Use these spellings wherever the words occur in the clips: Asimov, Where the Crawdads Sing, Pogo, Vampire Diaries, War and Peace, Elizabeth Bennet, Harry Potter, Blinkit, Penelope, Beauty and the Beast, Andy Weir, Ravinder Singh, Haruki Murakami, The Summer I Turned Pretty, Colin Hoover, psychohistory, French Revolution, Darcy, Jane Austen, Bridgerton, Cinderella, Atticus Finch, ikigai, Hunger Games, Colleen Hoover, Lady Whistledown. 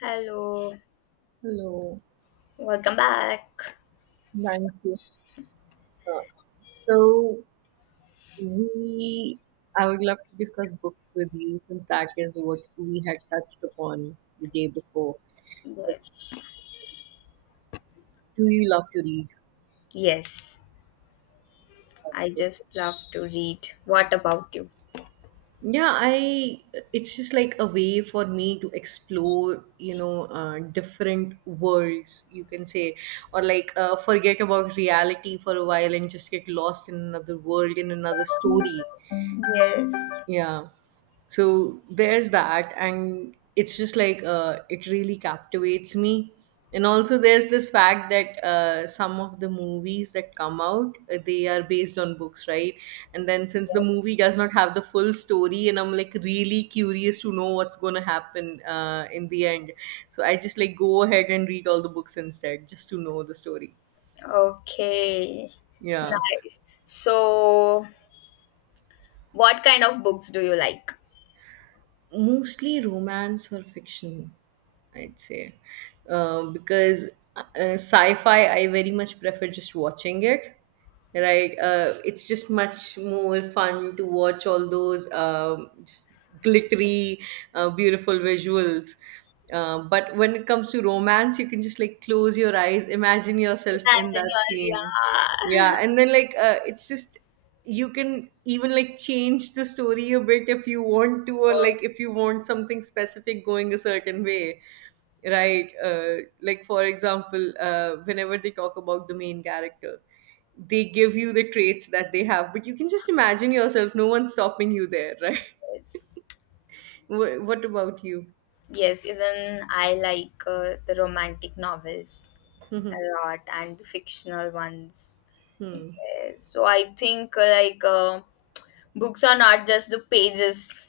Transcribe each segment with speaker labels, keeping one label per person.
Speaker 1: Hello,
Speaker 2: Hello,
Speaker 1: welcome back.
Speaker 2: thank you. Uh, so we, I would love to discuss books with you since that is what we had touched upon the day before. That
Speaker 1: Yes,
Speaker 2: Do you love to read?
Speaker 1: yes, I just love to read. What about you?
Speaker 2: Yeah, I It's just like a way for me to explore, you know, different worlds, you can say, or like forget about reality for a while and just get lost in another world, in another story.
Speaker 1: Yes,
Speaker 2: Yeah. So there's that. And it's just like it really captivates me. And also, there's this fact that some of the movies that come out, they are based on books, right? And then since the movie does not have the full story, and I'm like really curious to know what's going to happen in the end. So I just like go ahead and read all the books instead, just to know the story.
Speaker 1: okay,
Speaker 2: Yeah.
Speaker 1: nice. So, what kind of books do you like?
Speaker 2: Mostly romance or fiction, I'd say, because uh, sci-fi I very much prefer just watching it, right? It's just much more fun to watch all those, just glittery, beautiful visuals, but when it comes to romance you can just like close your eyes, imagine yourself in
Speaker 1: Imagine
Speaker 2: that
Speaker 1: you're,
Speaker 2: scene.
Speaker 1: yeah.
Speaker 2: Yeah, and then like it's just, you can even like change the story a bit if you want to, or
Speaker 1: Oh,
Speaker 2: like if you want something specific going a certain way, right? Like for example, whenever they talk about the main character, they give you the traits that they have, but you can just imagine yourself, no one's stopping you there, right?
Speaker 1: yes.
Speaker 2: What about you?
Speaker 1: Yes, even I like the romantic novels a lot and the fictional ones.
Speaker 2: Hmm.
Speaker 1: Yes, so, I think like books are not just the pages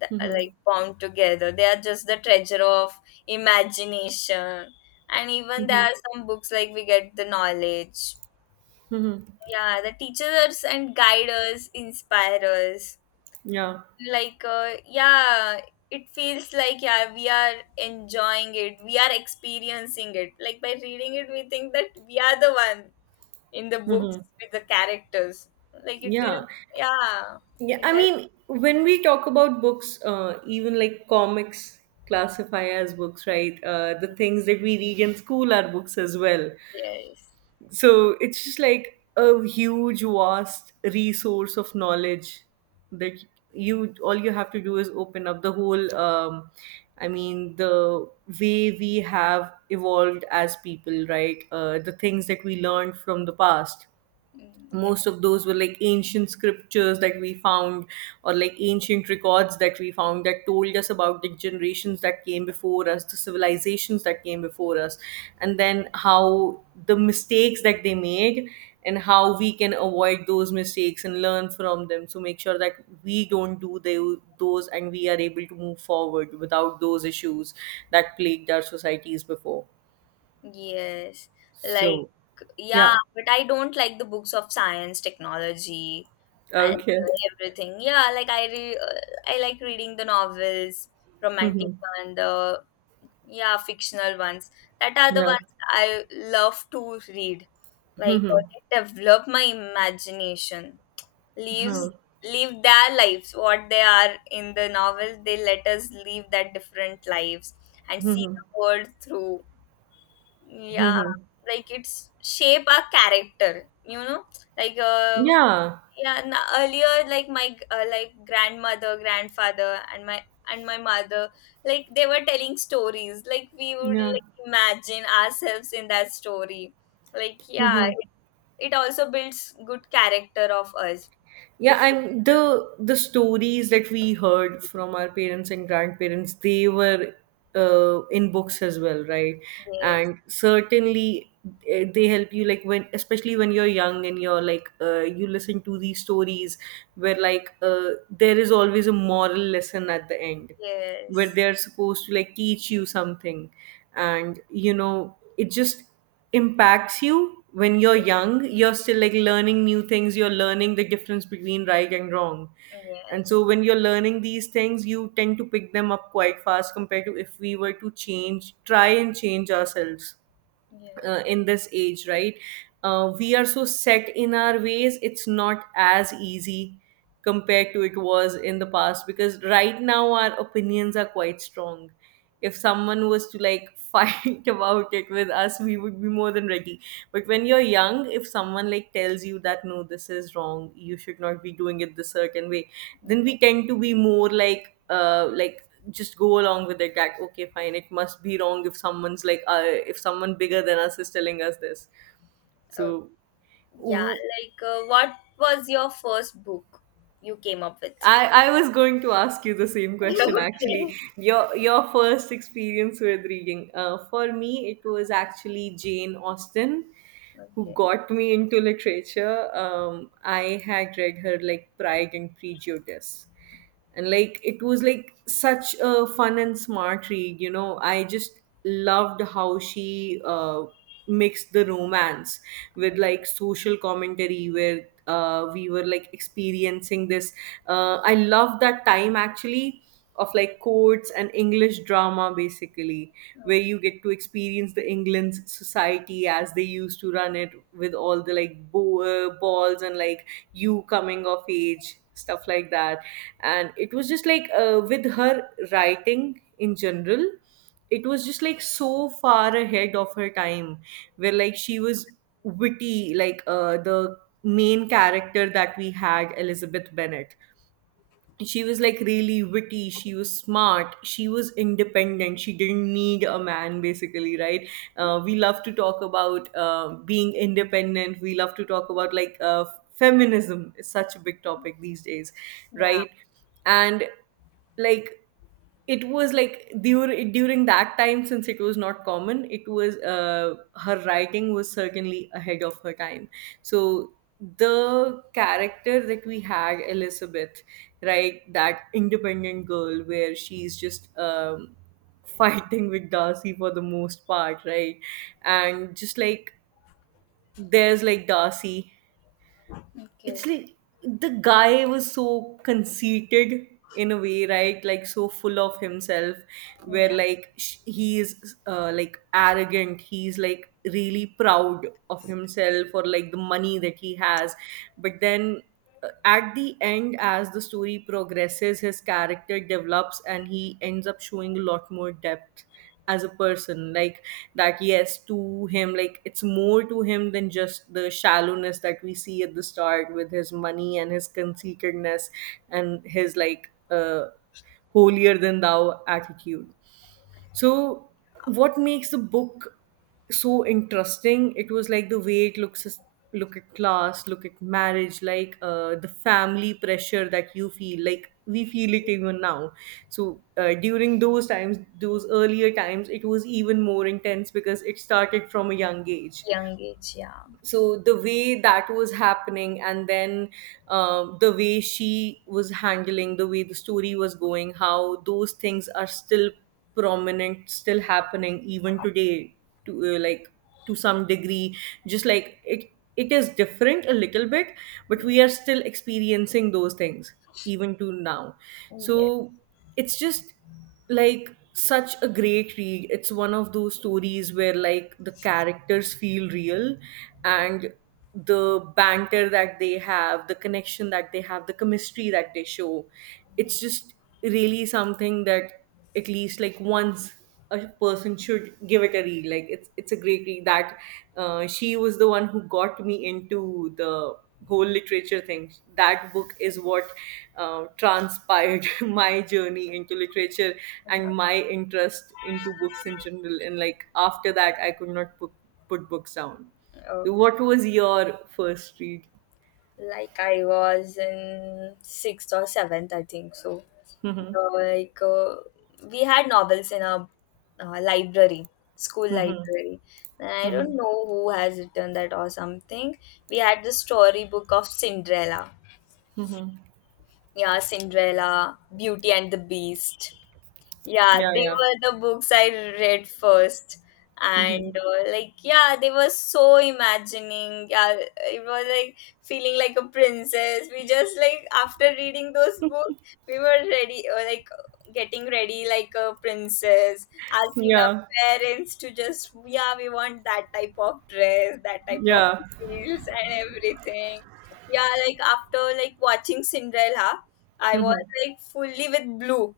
Speaker 1: that
Speaker 2: Hmm.
Speaker 1: are
Speaker 2: Hmm.
Speaker 1: like bound together. They are just the treasure of imagination. And
Speaker 2: Hmm.
Speaker 1: even there
Speaker 2: Hmm.
Speaker 1: are some books like we get the knowledge.
Speaker 2: Hmm, hmm,
Speaker 1: Yeah, the teachers and guide us, inspire us.
Speaker 2: yeah.
Speaker 1: Like, yeah, it feels like, yeah, we are enjoying it, we are experiencing it. Like, by reading it, we think that we are the one in the
Speaker 2: Hmm.
Speaker 1: books
Speaker 2: Hmm,
Speaker 1: with the characters. Like, it is,
Speaker 2: yeah.
Speaker 1: yeah,
Speaker 2: Yeah,
Speaker 1: it
Speaker 2: I
Speaker 1: helps.
Speaker 2: mean, when we talk about books, even like comics classify as books, right? The things that we read in school are books as well.
Speaker 1: Yes.
Speaker 2: So it's just like a huge, vast resource of knowledge that, you all you have to do is open up the whole. I mean, the way we have evolved as people, right? The things that we learned from the past,
Speaker 1: Mm, yeah.
Speaker 2: most of those were like ancient scriptures that we found, or like ancient records that we found that told us about the generations that came before us, the civilizations that came before us, and then how, the mistakes that they made, and how we can avoid those mistakes and learn from them to make sure that we don't do those, and we are able to move forward without those issues that plagued our societies before.
Speaker 1: Yes. Like,
Speaker 2: So
Speaker 1: yeah,
Speaker 2: yeah.
Speaker 1: but I don't like the books of science, technology, and
Speaker 2: Okay.
Speaker 1: everything. Yeah, like I like reading the novels, romantic one, the yeah, fictional ones. That are the
Speaker 2: Yeah.
Speaker 1: ones I love to read. Like they develop my imagination. Leaves
Speaker 2: Huh.
Speaker 1: live their lives, what they are in the novels. They let us live that different lives and see the world through
Speaker 2: Hmm
Speaker 1: yeah,
Speaker 2: hmm.
Speaker 1: like it's shape our character. Like
Speaker 2: Yeah,
Speaker 1: yeah, n earlier like grandmother, grandfather, and my mother, like they were telling stories. Like we would
Speaker 2: yeah,
Speaker 1: like imagine ourselves in that story. Like yeah,
Speaker 2: hmm,
Speaker 1: it also builds good character of us.
Speaker 2: yeah.
Speaker 1: If
Speaker 2: I'm, the stories that we heard from our parents and grandparents, they were in books as well, right?
Speaker 1: Yes,
Speaker 2: And certainly, eh, they help you like when, especially when you're young and you're like, you listen to these stories where like, there is always a moral lesson at the end, where
Speaker 1: yes,
Speaker 2: they're supposed to like teach you something, and you know it just impacts you when you're young, you're still like learning new things, you're learning the difference between right and wrong. And
Speaker 1: yes,
Speaker 2: so when you're learning these things, you tend to pick them up quite fast compared to if we were to change, try and change ourselves,
Speaker 1: yes.
Speaker 2: in this age, right? Uh, we are so set in our ways, it's not as easy compared to it was in the past, because right now our opinions are quite strong. If someone was to like fight about it with us, we would be more than ready. But when you're young, if someone like tells you that no, this is wrong, you should not be doing it this certain way, then
Speaker 1: Yeah,
Speaker 2: we tend to be more like, just go along with it, that okay, fine, it must be wrong if someone's like, if someone bigger than us is telling us this.
Speaker 1: uh,
Speaker 2: So
Speaker 1: yeah.
Speaker 2: w-
Speaker 1: Like what was your first book you came up with?
Speaker 2: I was going to ask you the same question, actually.
Speaker 1: Okay.
Speaker 2: Your first experience with reading, for me it was actually Jane Austen who
Speaker 1: Okay.
Speaker 2: got me into literature. I had read her like Pride and Prejudice, and like it was like such a fun and smart read, you know. I just loved how she mixed the romance with like social commentary, where we were like experiencing this, I love that time actually, of like courts and English drama basically,
Speaker 1: Oh,
Speaker 2: where you get to experience the England's society as they used to run it, with all the like balls and like you coming of age, stuff like that. And it was just like, with her writing in general, it was just like so far ahead of her time, where like she was witty. Like the main character that we had, Elizabeth Bennet, she was like really witty, she was smart, she was independent, she didn't need a man basically, right? Uh, we love to talk about being independent, we love to talk about like, feminism is such a big topic these days,
Speaker 1: yeah.
Speaker 2: right? And like it was like during that time, since it was not common, it was, her writing was certainly ahead of her time. So the character that we had, Elizabeth, right? That independent girl, where she's just, fighting with Darcy for the most part, right? And just like, there's like Darcy, it's
Speaker 1: Okay.
Speaker 2: like the guy was so conceited in a way, right? Like so full of himself, where
Speaker 1: Yeah.
Speaker 2: like he is like arrogant, he's like really proud of himself or like the money that he has, but then at the end as the story progresses, his character develops and he ends up showing a lot more depth as a person. Like that yes, to him, like it's more to him than just the shallowness that we see at the start with his money and his conceitedness and his like holier than thou attitude. So, what makes the book so interesting? It was like the way it looks look at class, look at marriage, like the family pressure that you feel. Like we feel it even now. So during those times, those earlier times, it was even more intense because it started from a young age.
Speaker 1: Young age. Yeah.
Speaker 2: So the way that was happening, and then the way she was handling, the way the story was going, how those things are still prominent, still happening even today, to like to some degree, just like it is different a little bit, but we are still experiencing those things even to now.
Speaker 1: Yes.
Speaker 2: So it's just like such a great read. It's one of those stories where like the characters feel real, and the banter that they have, the connection that they have, the chemistry that they show. It's just really something that at least like once a person should give it a read. Like it's a great read that, she was the one who got me into the whole literature thing. That book is what transpired my journey into literature and
Speaker 1: Uh-huh.
Speaker 2: my interest into books in general. And like after that, I could not put books down.
Speaker 1: Okay.
Speaker 2: What was your first read?
Speaker 1: Like I was in sixth or seventh, I think. So,
Speaker 2: Hmm.
Speaker 1: like we had novels in our library, school
Speaker 2: Hmm.
Speaker 1: library. And I
Speaker 2: Hmm.
Speaker 1: don't know who has written that or something. We had the storybook of Cinderella. Yeah, Cinderella, Beauty and the Beast. Yeah,
Speaker 2: Yeah,
Speaker 1: they
Speaker 2: yeah.
Speaker 1: were the books I read first. And
Speaker 2: Hmm.
Speaker 1: like, yeah, they were so imagining. Yeah, it was like feeling like a princess. We just like after reading those books, we were ready, or like getting ready like a princess, asking
Speaker 2: Yeah,
Speaker 1: our parents to just, yeah, we want that type of dress, that type of
Speaker 2: yeah.
Speaker 1: heels, and everything. Yeah, like after like watching Cinderella, I was
Speaker 2: Hmm.
Speaker 1: like fully with blue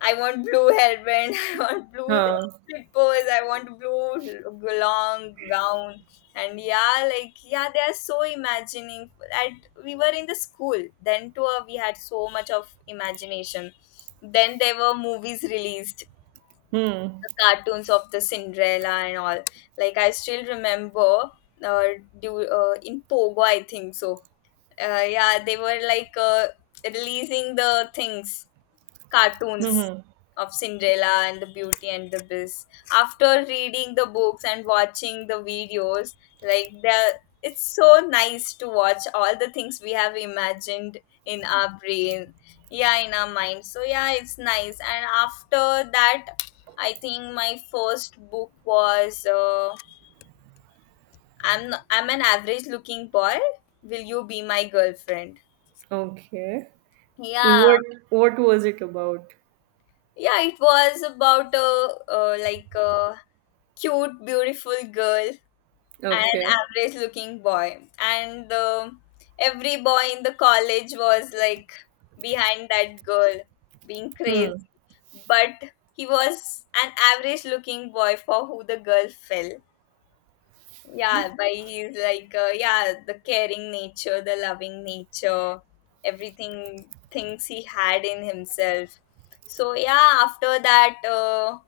Speaker 1: I want blue hairband. I want blue
Speaker 2: Uh,
Speaker 1: slippers. I want blue long gown. And yeah, like yeah, they are so imagining. At We were in the school then too. We had so much of imagination. Then there were movies released, the
Speaker 2: hmm.
Speaker 1: cartoons of the Cinderella and all. Like I still remember, uh, do in Pogo I think so. Yeah, they were like releasing the things cartoons
Speaker 2: Hmm.
Speaker 1: of Cinderella and the Beauty and the Beast. After reading the books and watching the videos, like the it's so nice to watch all the things we have imagined in our brain, yeah, in our mind. So yeah, it's nice. And after that, I think my first book was I'm an average looking boy. Will you be my girlfriend?
Speaker 2: Okay.
Speaker 1: Yeah,
Speaker 2: What was it about?
Speaker 1: yeah, it was about like cute, beautiful girl and
Speaker 2: Okay.
Speaker 1: average looking boy. And every boy in the college was like behind that girl, being crazy. But he was an average looking boy for who the girl fell. Yeah, but he's like, yeah, the caring nature, the loving nature, everything, things he had in himself. So, yeah, after that,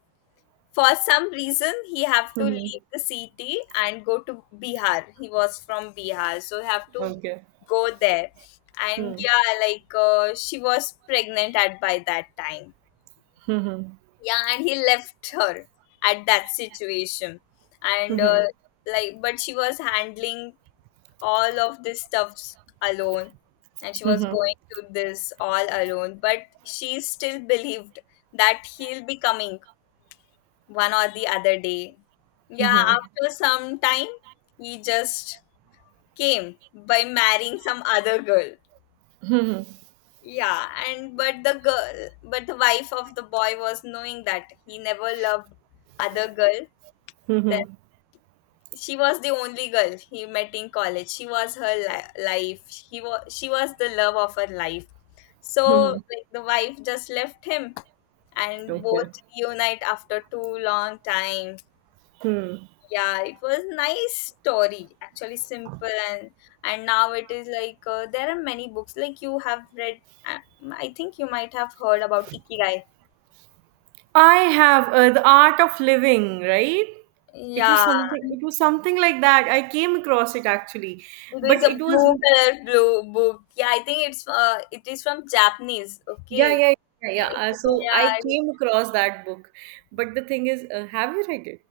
Speaker 1: for some reason he have to
Speaker 2: Mhm.
Speaker 1: leave the city and go to Bihar. He was from Bihar, so he have to
Speaker 2: Okay.
Speaker 1: go there. And
Speaker 2: Hmm.
Speaker 1: yeah, like she was pregnant at by that time.
Speaker 2: Hmm.
Speaker 1: Yeah, and he left her at that situation. And like, but she was handling all of this stuff alone, and she was going to this all alone, but she still believed that he'll be coming one or the other day. Yeah, after some time, he just came by marrying some other girl. Yeah, and but the girl, but the wife of the boy was knowing that he never loved other girl. Then she was the only girl he met in college. She was her life. He was She was the love of her life. So like the wife just left him, and
Speaker 2: Okay.
Speaker 1: both reunite after too long time.
Speaker 2: Hmm.
Speaker 1: Yeah, it was nice story actually, simple. And now it is like there are many books like you have read. I think you might have heard about Ikigai.
Speaker 2: I have, the art of living, right? It was
Speaker 1: Yeah,
Speaker 2: something. It was something like that. I came across it actually,
Speaker 1: it is
Speaker 2: but
Speaker 1: a
Speaker 2: it was,
Speaker 1: blue color, blue book. Yeah, I think it is from Japanese.
Speaker 2: yeah,
Speaker 1: Okay,
Speaker 2: yeah, yeah, yeah.
Speaker 1: yeah,
Speaker 2: So I came across that book, but the thing is, have you read it?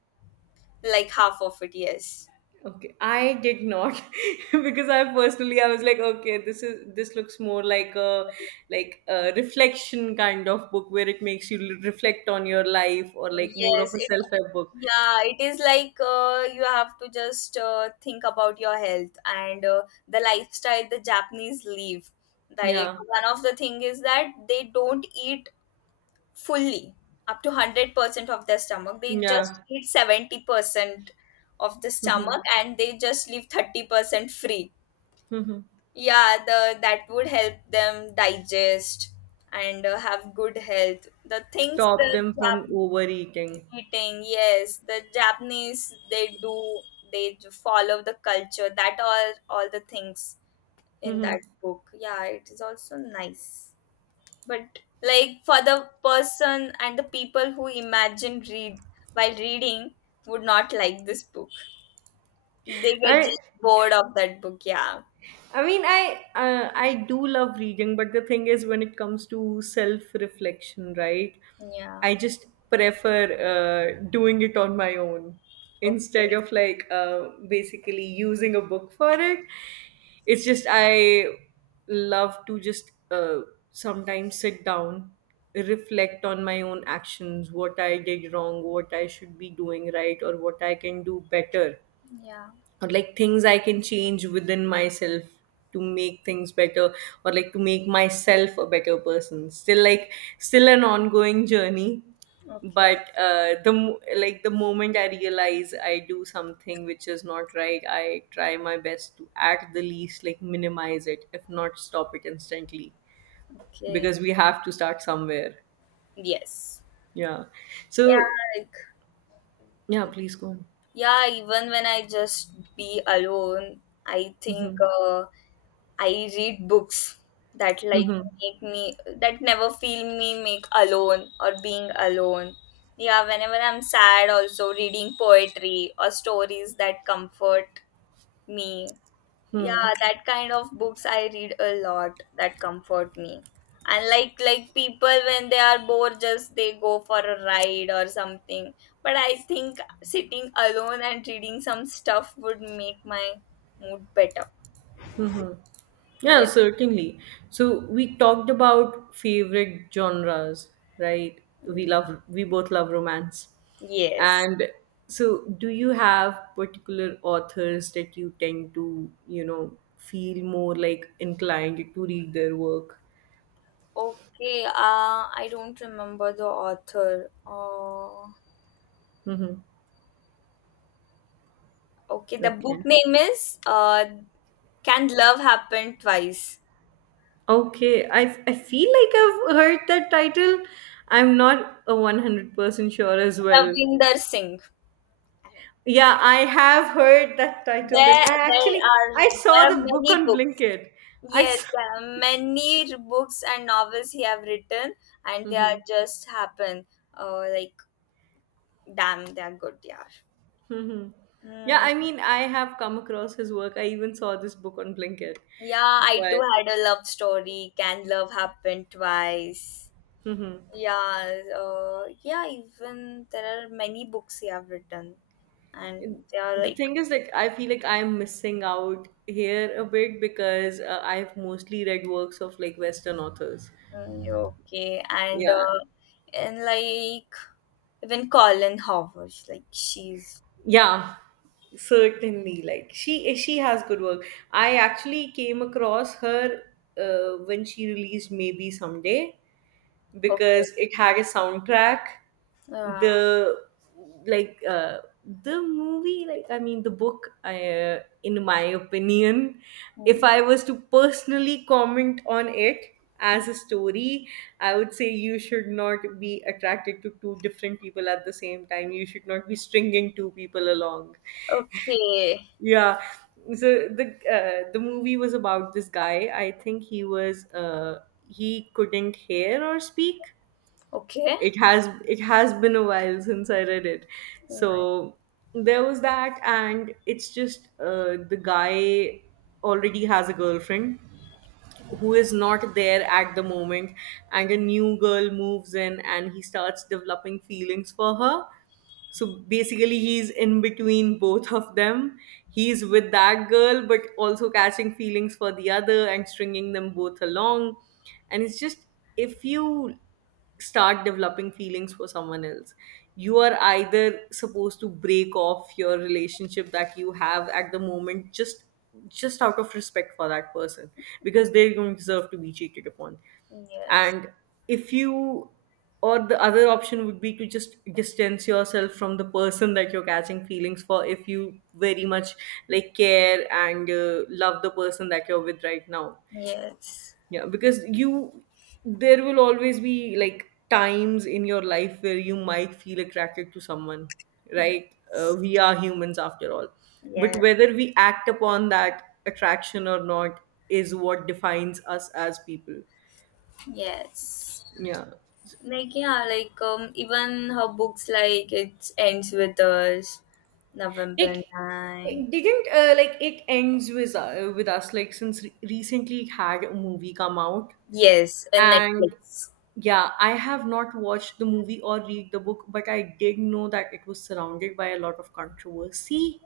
Speaker 1: like half of it. Yes,
Speaker 2: Okay, I did not, because I personally I was like, okay, this is, this looks more like a reflection kind of book where it makes you reflect on your life, or like more of
Speaker 1: yes,
Speaker 2: a
Speaker 1: it
Speaker 2: self-help book.
Speaker 1: yeah, it is like you have to just think about your health and the lifestyle the Japanese live. Like
Speaker 2: Yeah,
Speaker 1: one of the thing is that they don't eat fully up to 100% of their stomach. They just
Speaker 2: yeah.
Speaker 1: eat 70% of the
Speaker 2: Mm-hmm.
Speaker 1: stomach and they just leave 30% free.
Speaker 2: Mm-hmm.
Speaker 1: Yeah, the that would help them digest and have good health. The things
Speaker 2: Stop
Speaker 1: the
Speaker 2: them from overeating.
Speaker 1: eating yes, the Japanese they do, they follow the culture that are all the things in
Speaker 2: Mm-hmm.
Speaker 1: that book. Yeah, it is also nice, but like for the person and the people who imagine read while reading would not like this book, they get
Speaker 2: I
Speaker 1: just bored of that book. Yeah,
Speaker 2: I mean, I, I do love reading, but the thing is, when it comes to self reflection, right?
Speaker 1: yeah,
Speaker 2: I just prefer doing it on my own, instead
Speaker 1: okay,
Speaker 2: of like basically using a book for it. It's just I love to just, sometimes sit down, reflect on my own actions, what I did wrong, what I should be doing right, or what I can do better,
Speaker 1: yeah,
Speaker 2: or like things I can change within myself to make things better, or like to make myself a better person. Still like still an ongoing journey,
Speaker 1: okay,
Speaker 2: but like the moment I realize I do something which is not right, I try my best to at the least like minimize it, if not stop it instantly,
Speaker 1: okay,
Speaker 2: because we have to start somewhere.
Speaker 1: yes,
Speaker 2: Yeah.
Speaker 1: yeah,
Speaker 2: So
Speaker 1: like
Speaker 2: yeah, please go on.
Speaker 1: yeah, even when I just be alone, I think
Speaker 2: Mm-hmm.
Speaker 1: uh, I read books that like
Speaker 2: Mm-hmm.
Speaker 1: make me that never feel me make alone or being alone. Yeah, whenever I'm sad, also reading poetry or stories that comfort me.
Speaker 2: Hmm.
Speaker 1: Yeah, that kind of books I read a lot that comfort me. And like people when they are bored, just they go for a ride or something. But I think sitting alone and reading some stuff would make my mood better.
Speaker 2: Mm-hmm. Yeah,
Speaker 1: Yeah,
Speaker 2: certainly. So we talked about favorite genres, right? We
Speaker 1: yeah.
Speaker 2: love we both love romance.
Speaker 1: Yes,
Speaker 2: And so do you have particular authors that you tend to, feel more like inclined to read their work?
Speaker 1: okay, I don't remember the author.
Speaker 2: Mm-hmm.
Speaker 1: Okay, the book
Speaker 2: Okay.
Speaker 1: name is Can Love Happen Twice?
Speaker 2: Okay, I feel like I've heard that title. I'm not a 100% sure as well.
Speaker 1: Ravinder Singh.
Speaker 2: Yeah, I have heard that title then.
Speaker 1: There,
Speaker 2: I
Speaker 1: there
Speaker 2: actually
Speaker 1: are
Speaker 2: I saw
Speaker 1: there are
Speaker 2: the book
Speaker 1: many
Speaker 2: on
Speaker 1: books.
Speaker 2: Blinkit. I
Speaker 1: Yes,
Speaker 2: saw.
Speaker 1: there are many books and novels he have written, and they are
Speaker 2: Mhm.
Speaker 1: just happen. Oh, like damn, they are good. Yeah.
Speaker 2: Mhm. Yeah,
Speaker 1: Hmm.
Speaker 2: I have come across his work. I even saw this book on Blinkit.
Speaker 1: Yeah, I
Speaker 2: But
Speaker 1: too had a love story. Can love happen twice?
Speaker 2: hmm,
Speaker 1: Yeah. Yeah. Even there are many books he have written, and they are
Speaker 2: the
Speaker 1: like
Speaker 2: thing is, I feel like I'm missing out here a bit because I've mostly read works of like Western authors.
Speaker 1: mm, okay,
Speaker 2: Yeah,
Speaker 1: and like even Colin Howard, like she's
Speaker 2: yeah, certainly. Like she has good work. I actually came across her when she released Maybe Someday
Speaker 1: okay.
Speaker 2: because it had a soundtrack.
Speaker 1: Yeah.
Speaker 2: The like uh, the movie, the book. In my opinion, if
Speaker 1: Mm.
Speaker 2: I was to personally comment on it as a story, I would say you should not be attracted to two different people at the same time. You should not be stringing two people along.
Speaker 1: Okay.
Speaker 2: Yeah. So the uh, the movie was about this guy. I think he couldn't hear or speak.
Speaker 1: Okay.
Speaker 2: It has been a while since I read it.
Speaker 1: Yeah.
Speaker 2: So there was that, and it's just the guy already has a girlfriend who is not there at the moment, and a new girl moves in and he starts developing feelings for her. So basically he's in between both of them. He's with that girl but also catching feelings for the other and stringing them both along. And it's just, if you start developing feelings for someone else, you are either supposed to break off your relationship that you have at the moment, just out of respect for that person, because they don't deserve to be cheated upon.
Speaker 1: Yes.
Speaker 2: And if you, or the other option would be to just distance yourself from the person that you're catching feelings for, if you very much like care and love the person that you're with right now.
Speaker 1: Yes.
Speaker 2: Yeah, there will always be like times in your life where you might feel attracted to someone, right?
Speaker 1: Yes.
Speaker 2: We are humans after all. But
Speaker 1: Yes.
Speaker 2: whether we act upon that attraction or not is what defines us as people.
Speaker 1: Yes.
Speaker 2: Yeah.
Speaker 1: Like yeah, like even her books like It Ends with Us,
Speaker 2: It,
Speaker 1: November 9.
Speaker 2: it didn't like it ends with us, like since recently it had a movie come out.
Speaker 1: Yes, and
Speaker 2: And
Speaker 1: Netflix.
Speaker 2: yeah, I have not watched the movie or read the book, but I did know that it was surrounded by a lot of controversy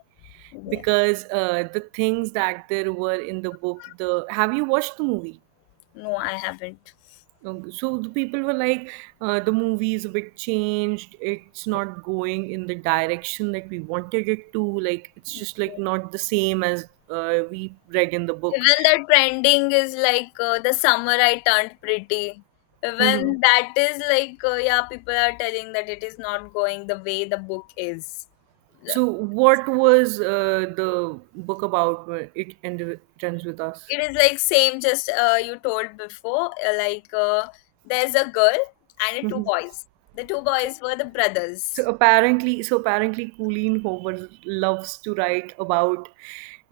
Speaker 1: Yeah.
Speaker 2: because the things that there were in the book, the, have you watched the movie?
Speaker 1: No, I haven't.
Speaker 2: So the people were like, the movie is a bit changed. It's not going in the direction that we wanted it to. Like it's just like not the same as we read in the book.
Speaker 1: Even the trending is like The Summer I Turned Pretty. Even that is like, yeah, people are telling that it is not going the way the book is.
Speaker 2: So, what was the book about? It ends with us.
Speaker 1: It is like same, just you told before. Like there's a girl and two
Speaker 2: Mhm.
Speaker 1: boys. The two boys were the
Speaker 2: So
Speaker 1: brothers.
Speaker 2: apparently, so apparently, Colleen Hoover loves to write about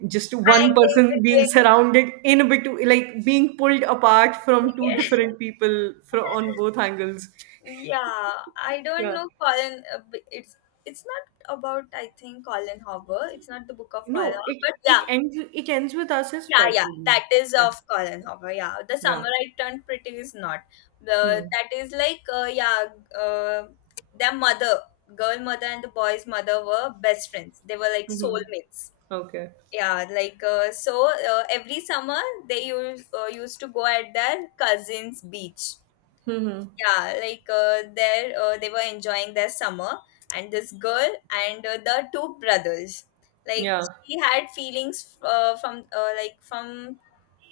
Speaker 2: just one
Speaker 1: Hanging
Speaker 2: person being
Speaker 1: between.
Speaker 2: surrounded in a bit, like being pulled apart from two different people from on both angles.
Speaker 1: Yeah, I don't
Speaker 2: Yeah.
Speaker 1: know Colin. It's not about I think Colin Hoover. It's not the book of Colin
Speaker 2: No,
Speaker 1: Hoover,
Speaker 2: it
Speaker 1: but yeah,
Speaker 2: it ends it ends with us is
Speaker 1: yeah,
Speaker 2: by
Speaker 1: yeah,
Speaker 2: Colleen.
Speaker 1: that is
Speaker 2: Yeah.
Speaker 1: of Colin Hoover. Yeah, The
Speaker 2: Yeah.
Speaker 1: Summer I Turned Pretty is not. The
Speaker 2: Hmm.
Speaker 1: That is like yeah, uh, their mother, girl mother and the boy's mother were best friends. They were like
Speaker 2: Hmm.
Speaker 1: soulmates.
Speaker 2: Okay.
Speaker 1: Yeah, like so every summer they used to go at their cousin's beach.
Speaker 2: Hmm.
Speaker 1: Yeah, like there they were enjoying their summer and this girl and the two brothers. Like
Speaker 2: Yeah.
Speaker 1: she had feelings from like from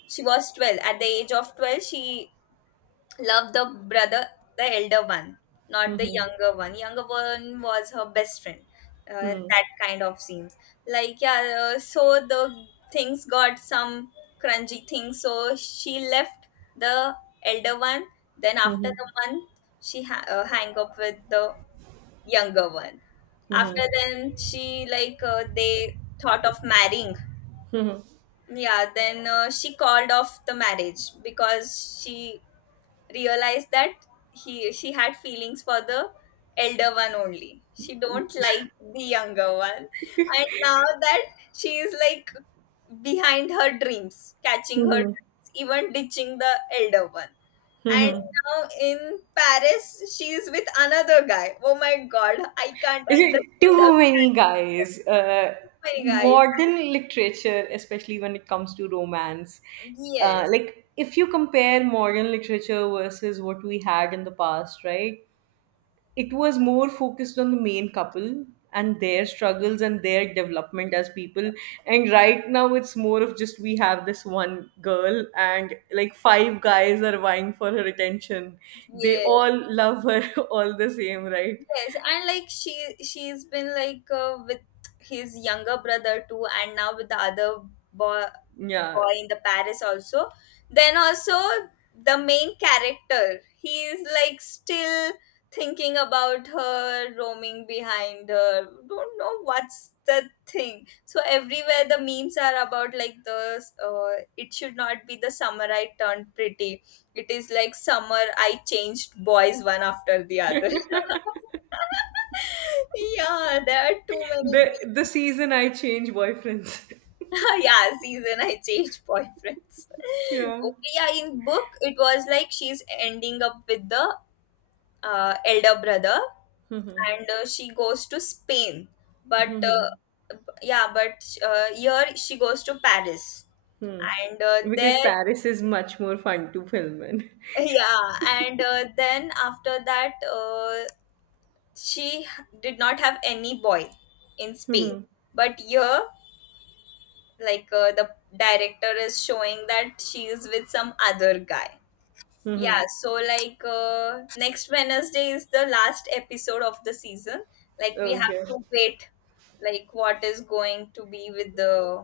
Speaker 1: she was 12. At the age of 12, she loved the brother, the elder one, not the
Speaker 2: Hmm.
Speaker 1: younger one. Younger one was her best friend.
Speaker 2: Hmm.
Speaker 1: That kind of scenes. Like, yeah, so the things got some crunchy things. So she left the elder one. Then, after
Speaker 2: Hmm.
Speaker 1: the month, she hang up with the younger one. After
Speaker 2: Mhm.
Speaker 1: then, she, like, they thought of marrying.
Speaker 2: Mhm.
Speaker 1: Yeah, then she called off the marriage because she realized that he she had feelings for the elder one only. She don't like the younger one, and now that she is like behind her dreams, catching her
Speaker 2: Mhm.
Speaker 1: dreams, even ditching the elder one. And
Speaker 2: Mhm.
Speaker 1: now in Paris she is with another guy. Oh my god, I can't
Speaker 2: Is it
Speaker 1: understand her.
Speaker 2: too
Speaker 1: Oh
Speaker 2: many guys?
Speaker 1: my guys.
Speaker 2: Modern literature, especially when it comes to romance,
Speaker 1: Yes,
Speaker 2: like if you compare modern literature versus what we had in the past, right? It was more focused on the main couple and their struggles and their development as people, and right now it's more of just we have this one girl and like five guys are vying for her attention. They
Speaker 1: yes.
Speaker 2: all love her all the same, right?
Speaker 1: Yes, and like she's been like with his younger brother too, and now with the other boy
Speaker 2: Yeah,
Speaker 1: boy in the Paris also. Then also, the main character, he is like still thinking about her, roaming behind her. Don't know what's the thing. So everywhere the memes are about like the it should not be The Summer I Turned Pretty. It is like summer I changed boys one after the other. Yeah, there are too many.
Speaker 2: the season I change boyfriends.
Speaker 1: Yeah, season I changed boyfriends.
Speaker 2: Yeah.
Speaker 1: Okay, yeah, in book it was like she's ending up with the elder brother,
Speaker 2: Mhm.
Speaker 1: and she goes to Spain. But
Speaker 2: Mhm.
Speaker 1: yeah, but here she goes to Paris,
Speaker 2: Mhm.
Speaker 1: and
Speaker 2: Because
Speaker 1: there
Speaker 2: Paris is much more fun to film in.
Speaker 1: yeah, and then after that uh, she did not have any boy in Spain.
Speaker 2: Mhm.
Speaker 1: But here like the director is showing that she is with some other guy. Yeah,
Speaker 2: Mhm.
Speaker 1: so like next Wednesday is the last episode of the season. Like we have
Speaker 2: Okay.
Speaker 1: to wait like what is going to be with the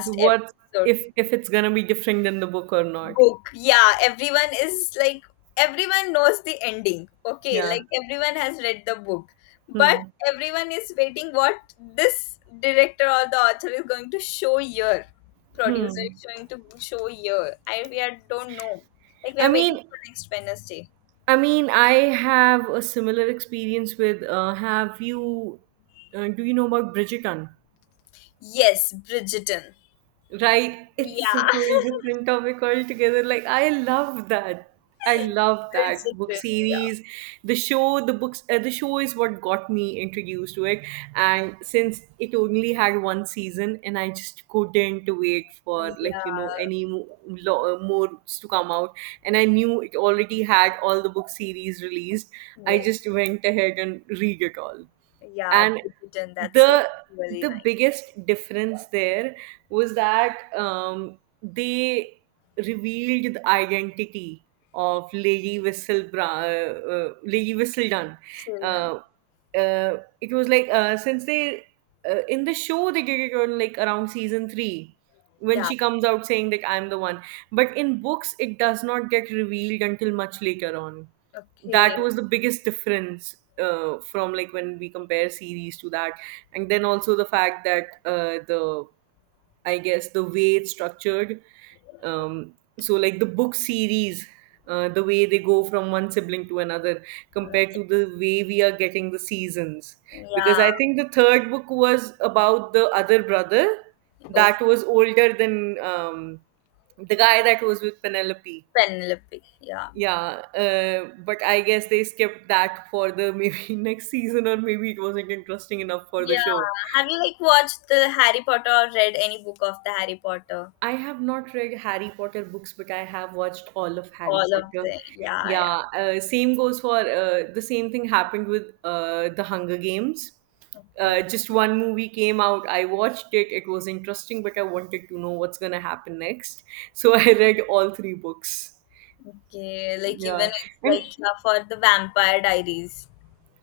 Speaker 2: So what,
Speaker 1: episode.
Speaker 2: if it's gonna be different than the book or not?
Speaker 1: Book Yeah, everyone is like, everyone knows the ending. Okay,
Speaker 2: Yeah.
Speaker 1: like everyone has read the book, but
Speaker 2: Hmm.
Speaker 1: everyone is waiting what this director or the author is going to show here, producer
Speaker 2: Hmm.
Speaker 1: is going to show here. I We are, don't know. Like we
Speaker 2: I
Speaker 1: are waiting
Speaker 2: mean,
Speaker 1: for next Wednesday.
Speaker 2: I mean, I have a similar experience with. Have you? Do you know about Bridgerton?
Speaker 1: Yes, Bridgerton.
Speaker 2: Right? It's a whole
Speaker 1: Yeah.
Speaker 2: different topic altogether. Like, I love that. I love that book
Speaker 1: Bridgerton. Yeah,
Speaker 2: series. The show is what got me introduced to it. And since it only had one season, and I just couldn't wait for like any more to come out, and I knew it already had all the book series released. I
Speaker 1: yeah, yes,
Speaker 2: just went ahead and read it all,
Speaker 1: yeah,
Speaker 2: and
Speaker 1: Bridgerton, that's a
Speaker 2: the
Speaker 1: really
Speaker 2: the
Speaker 1: nice
Speaker 2: biggest difference there was that they revealed the identity of Lady Whistledown. Lady Whistledown.
Speaker 1: film.
Speaker 2: Uh, it was like Since they in the show they did it on like around season three, when
Speaker 1: Yeah.
Speaker 2: she comes out saying that I'm the one, but in books it does not get revealed until much later on.
Speaker 1: Okay.
Speaker 2: That was the biggest difference, from like when we compare series to that. And then also the fact that the I guess the way it's structured, um, so like the book series, the way they go from one sibling to another compared
Speaker 1: Okay.
Speaker 2: to the way we are getting the seasons. Because
Speaker 1: Yeah.
Speaker 2: I think the third book was about the other brother
Speaker 1: Oh,
Speaker 2: that was older than the guy that was with Penelope.
Speaker 1: Penelope. Yeah.
Speaker 2: Yeah, but I guess they skipped that for the maybe next season, or maybe it wasn't interesting enough for the
Speaker 1: Yeah.
Speaker 2: show.
Speaker 1: Have you like watched the Harry Potter or read any book of the Harry Potter?
Speaker 2: I have not read Harry Potter books, but I have watched all of Harry
Speaker 1: All of
Speaker 2: Potter.
Speaker 1: the, yeah, yeah.
Speaker 2: Yeah, same goes for the same thing happened with the Hunger Games.
Speaker 1: Okay.
Speaker 2: Just one movie came out. I watched it. It was interesting, but I wanted to know what's gonna happen next. So I read all three books.
Speaker 1: Okay. Like
Speaker 2: Yeah,
Speaker 1: even it's
Speaker 2: and
Speaker 1: like yeah, for the Vampire Diaries.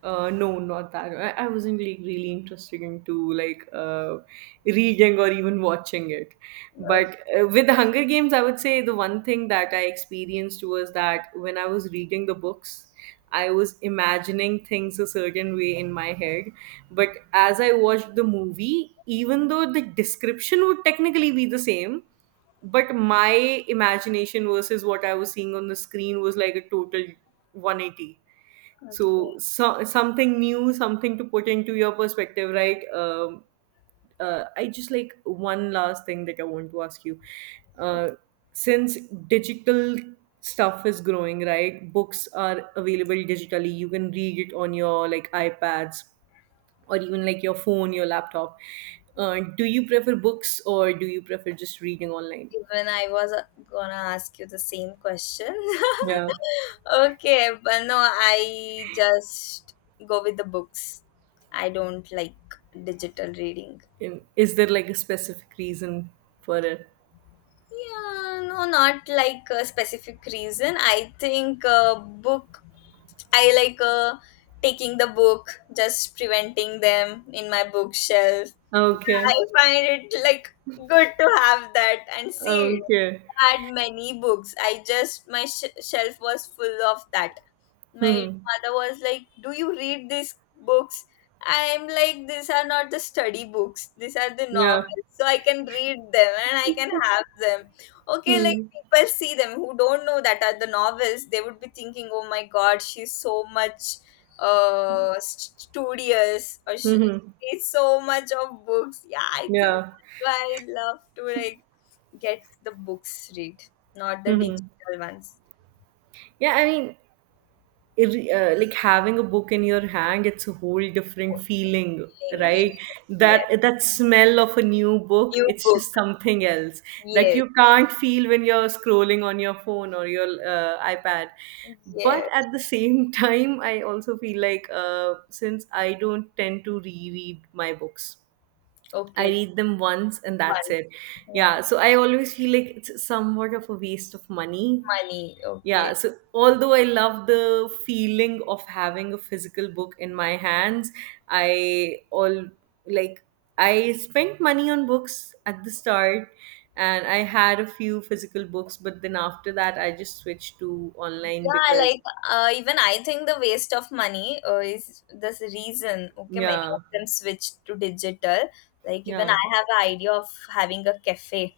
Speaker 2: No, not that. I wasn't like really interested into like reading or even watching it.
Speaker 1: Okay.
Speaker 2: But with the Hunger Games, I would say the one thing that I experienced was that when I was reading the books, I was imagining things a certain way in my head. But as I watched the movie, even though the description would technically be the same, but my imagination versus what I was seeing on the screen was like a total 180.
Speaker 1: Okay.
Speaker 2: So, so something new, something to put into your perspective, right? I just like one last thing that I want to ask you.
Speaker 1: Okay.
Speaker 2: uh, since digital stuff is growing, right, books are available digitally, you can read it on your like iPads or even like your phone, your laptop, do you prefer books or do you prefer just reading online?
Speaker 1: Even I was gonna ask you the same question.
Speaker 2: Yeah.
Speaker 1: Okay, but no, I just go with the books. I don't like digital reading.
Speaker 2: And is there like a specific reason for it?
Speaker 1: Yeah, no, not like a specific reason. I think book. I like taking the book, just preventing them in my bookshelf. Yeah,
Speaker 2: Okay.
Speaker 1: I find it like good to have that and see it.
Speaker 2: Okay.
Speaker 1: I had many books. I just my shelf was full of that. My
Speaker 2: Mhm.
Speaker 1: mother was like, do you read these books? I'm like, these are not the study books, these are the
Speaker 2: Yeah.
Speaker 1: novels, so I can read them and I can have them. Okay, like
Speaker 2: Mhm.
Speaker 1: people see them who don't know that are the novels, they would be thinking, oh my god, she's so much studious, or she
Speaker 2: Mhm.
Speaker 1: reads so much of books. Yeah, I think
Speaker 2: Yeah.
Speaker 1: that's why I love to like get the books read, not the
Speaker 2: Mhm.
Speaker 1: digital ones.
Speaker 2: Yeah, like having a book in your hand, it's a whole different feeling, right?
Speaker 1: Yes, yes.
Speaker 2: That that smell of a new book,
Speaker 1: New
Speaker 2: it's
Speaker 1: book.
Speaker 2: just something else that
Speaker 1: Yes,
Speaker 2: you can't feel when you're scrolling on your phone or your iPad. But
Speaker 1: yes.
Speaker 2: at the same time, I also feel like since I don't tend to reread my books, I
Speaker 1: Okay.
Speaker 2: read them once and that's
Speaker 1: One.
Speaker 2: it.
Speaker 1: Yeah.
Speaker 2: Yeah, so I always feel like it's somewhat of a waste of money.
Speaker 1: Money. Okay.
Speaker 2: Yeah, so although I love the feeling of having a physical book in my hands, I all like I spent money on books at the start and I had a few physical books, but then after that I just switched to online
Speaker 1: Yeah,
Speaker 2: because
Speaker 1: like even I think the waste of money is this reason. Okay, many
Speaker 2: yeah,
Speaker 1: of them switch to digital. Like even
Speaker 2: yeah.
Speaker 1: I have an idea of having a cafe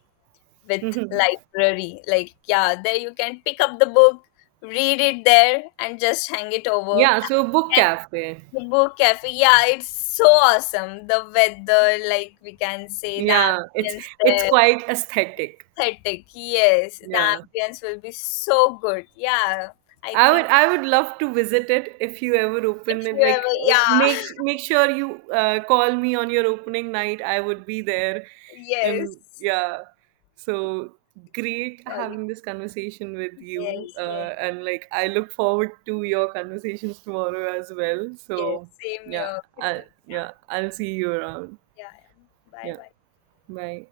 Speaker 1: with library. Like yeah, there you can pick up the book, read it there, and just hang it over.
Speaker 2: Yeah, so book
Speaker 1: And
Speaker 2: cafe.
Speaker 1: the book cafe, yeah, it's so awesome. The weather, like we can say, the
Speaker 2: Yeah, it's
Speaker 1: ambience there.
Speaker 2: quite aesthetic.
Speaker 1: Pathetic. Yes, the
Speaker 2: Yeah.
Speaker 1: ambience will be so good. Yeah, I
Speaker 2: I
Speaker 1: think
Speaker 2: would I would love to visit it if you ever open
Speaker 1: if you
Speaker 2: it.
Speaker 1: ever,
Speaker 2: Like
Speaker 1: yeah,
Speaker 2: make sure you call me on your opening night. I would be there, and
Speaker 1: yes,
Speaker 2: yeah. So great
Speaker 1: surely.
Speaker 2: having this conversation with you,
Speaker 1: Yes, yes,
Speaker 2: and like I look forward to your conversations tomorrow as well.
Speaker 1: yes.
Speaker 2: So
Speaker 1: Same
Speaker 2: yeah,
Speaker 1: here.
Speaker 2: I,
Speaker 1: Kiran. Yeah,
Speaker 2: yeah, I'll see you around.
Speaker 1: yeah, yeah. Bye,
Speaker 2: Yeah,
Speaker 1: bye.
Speaker 2: bye.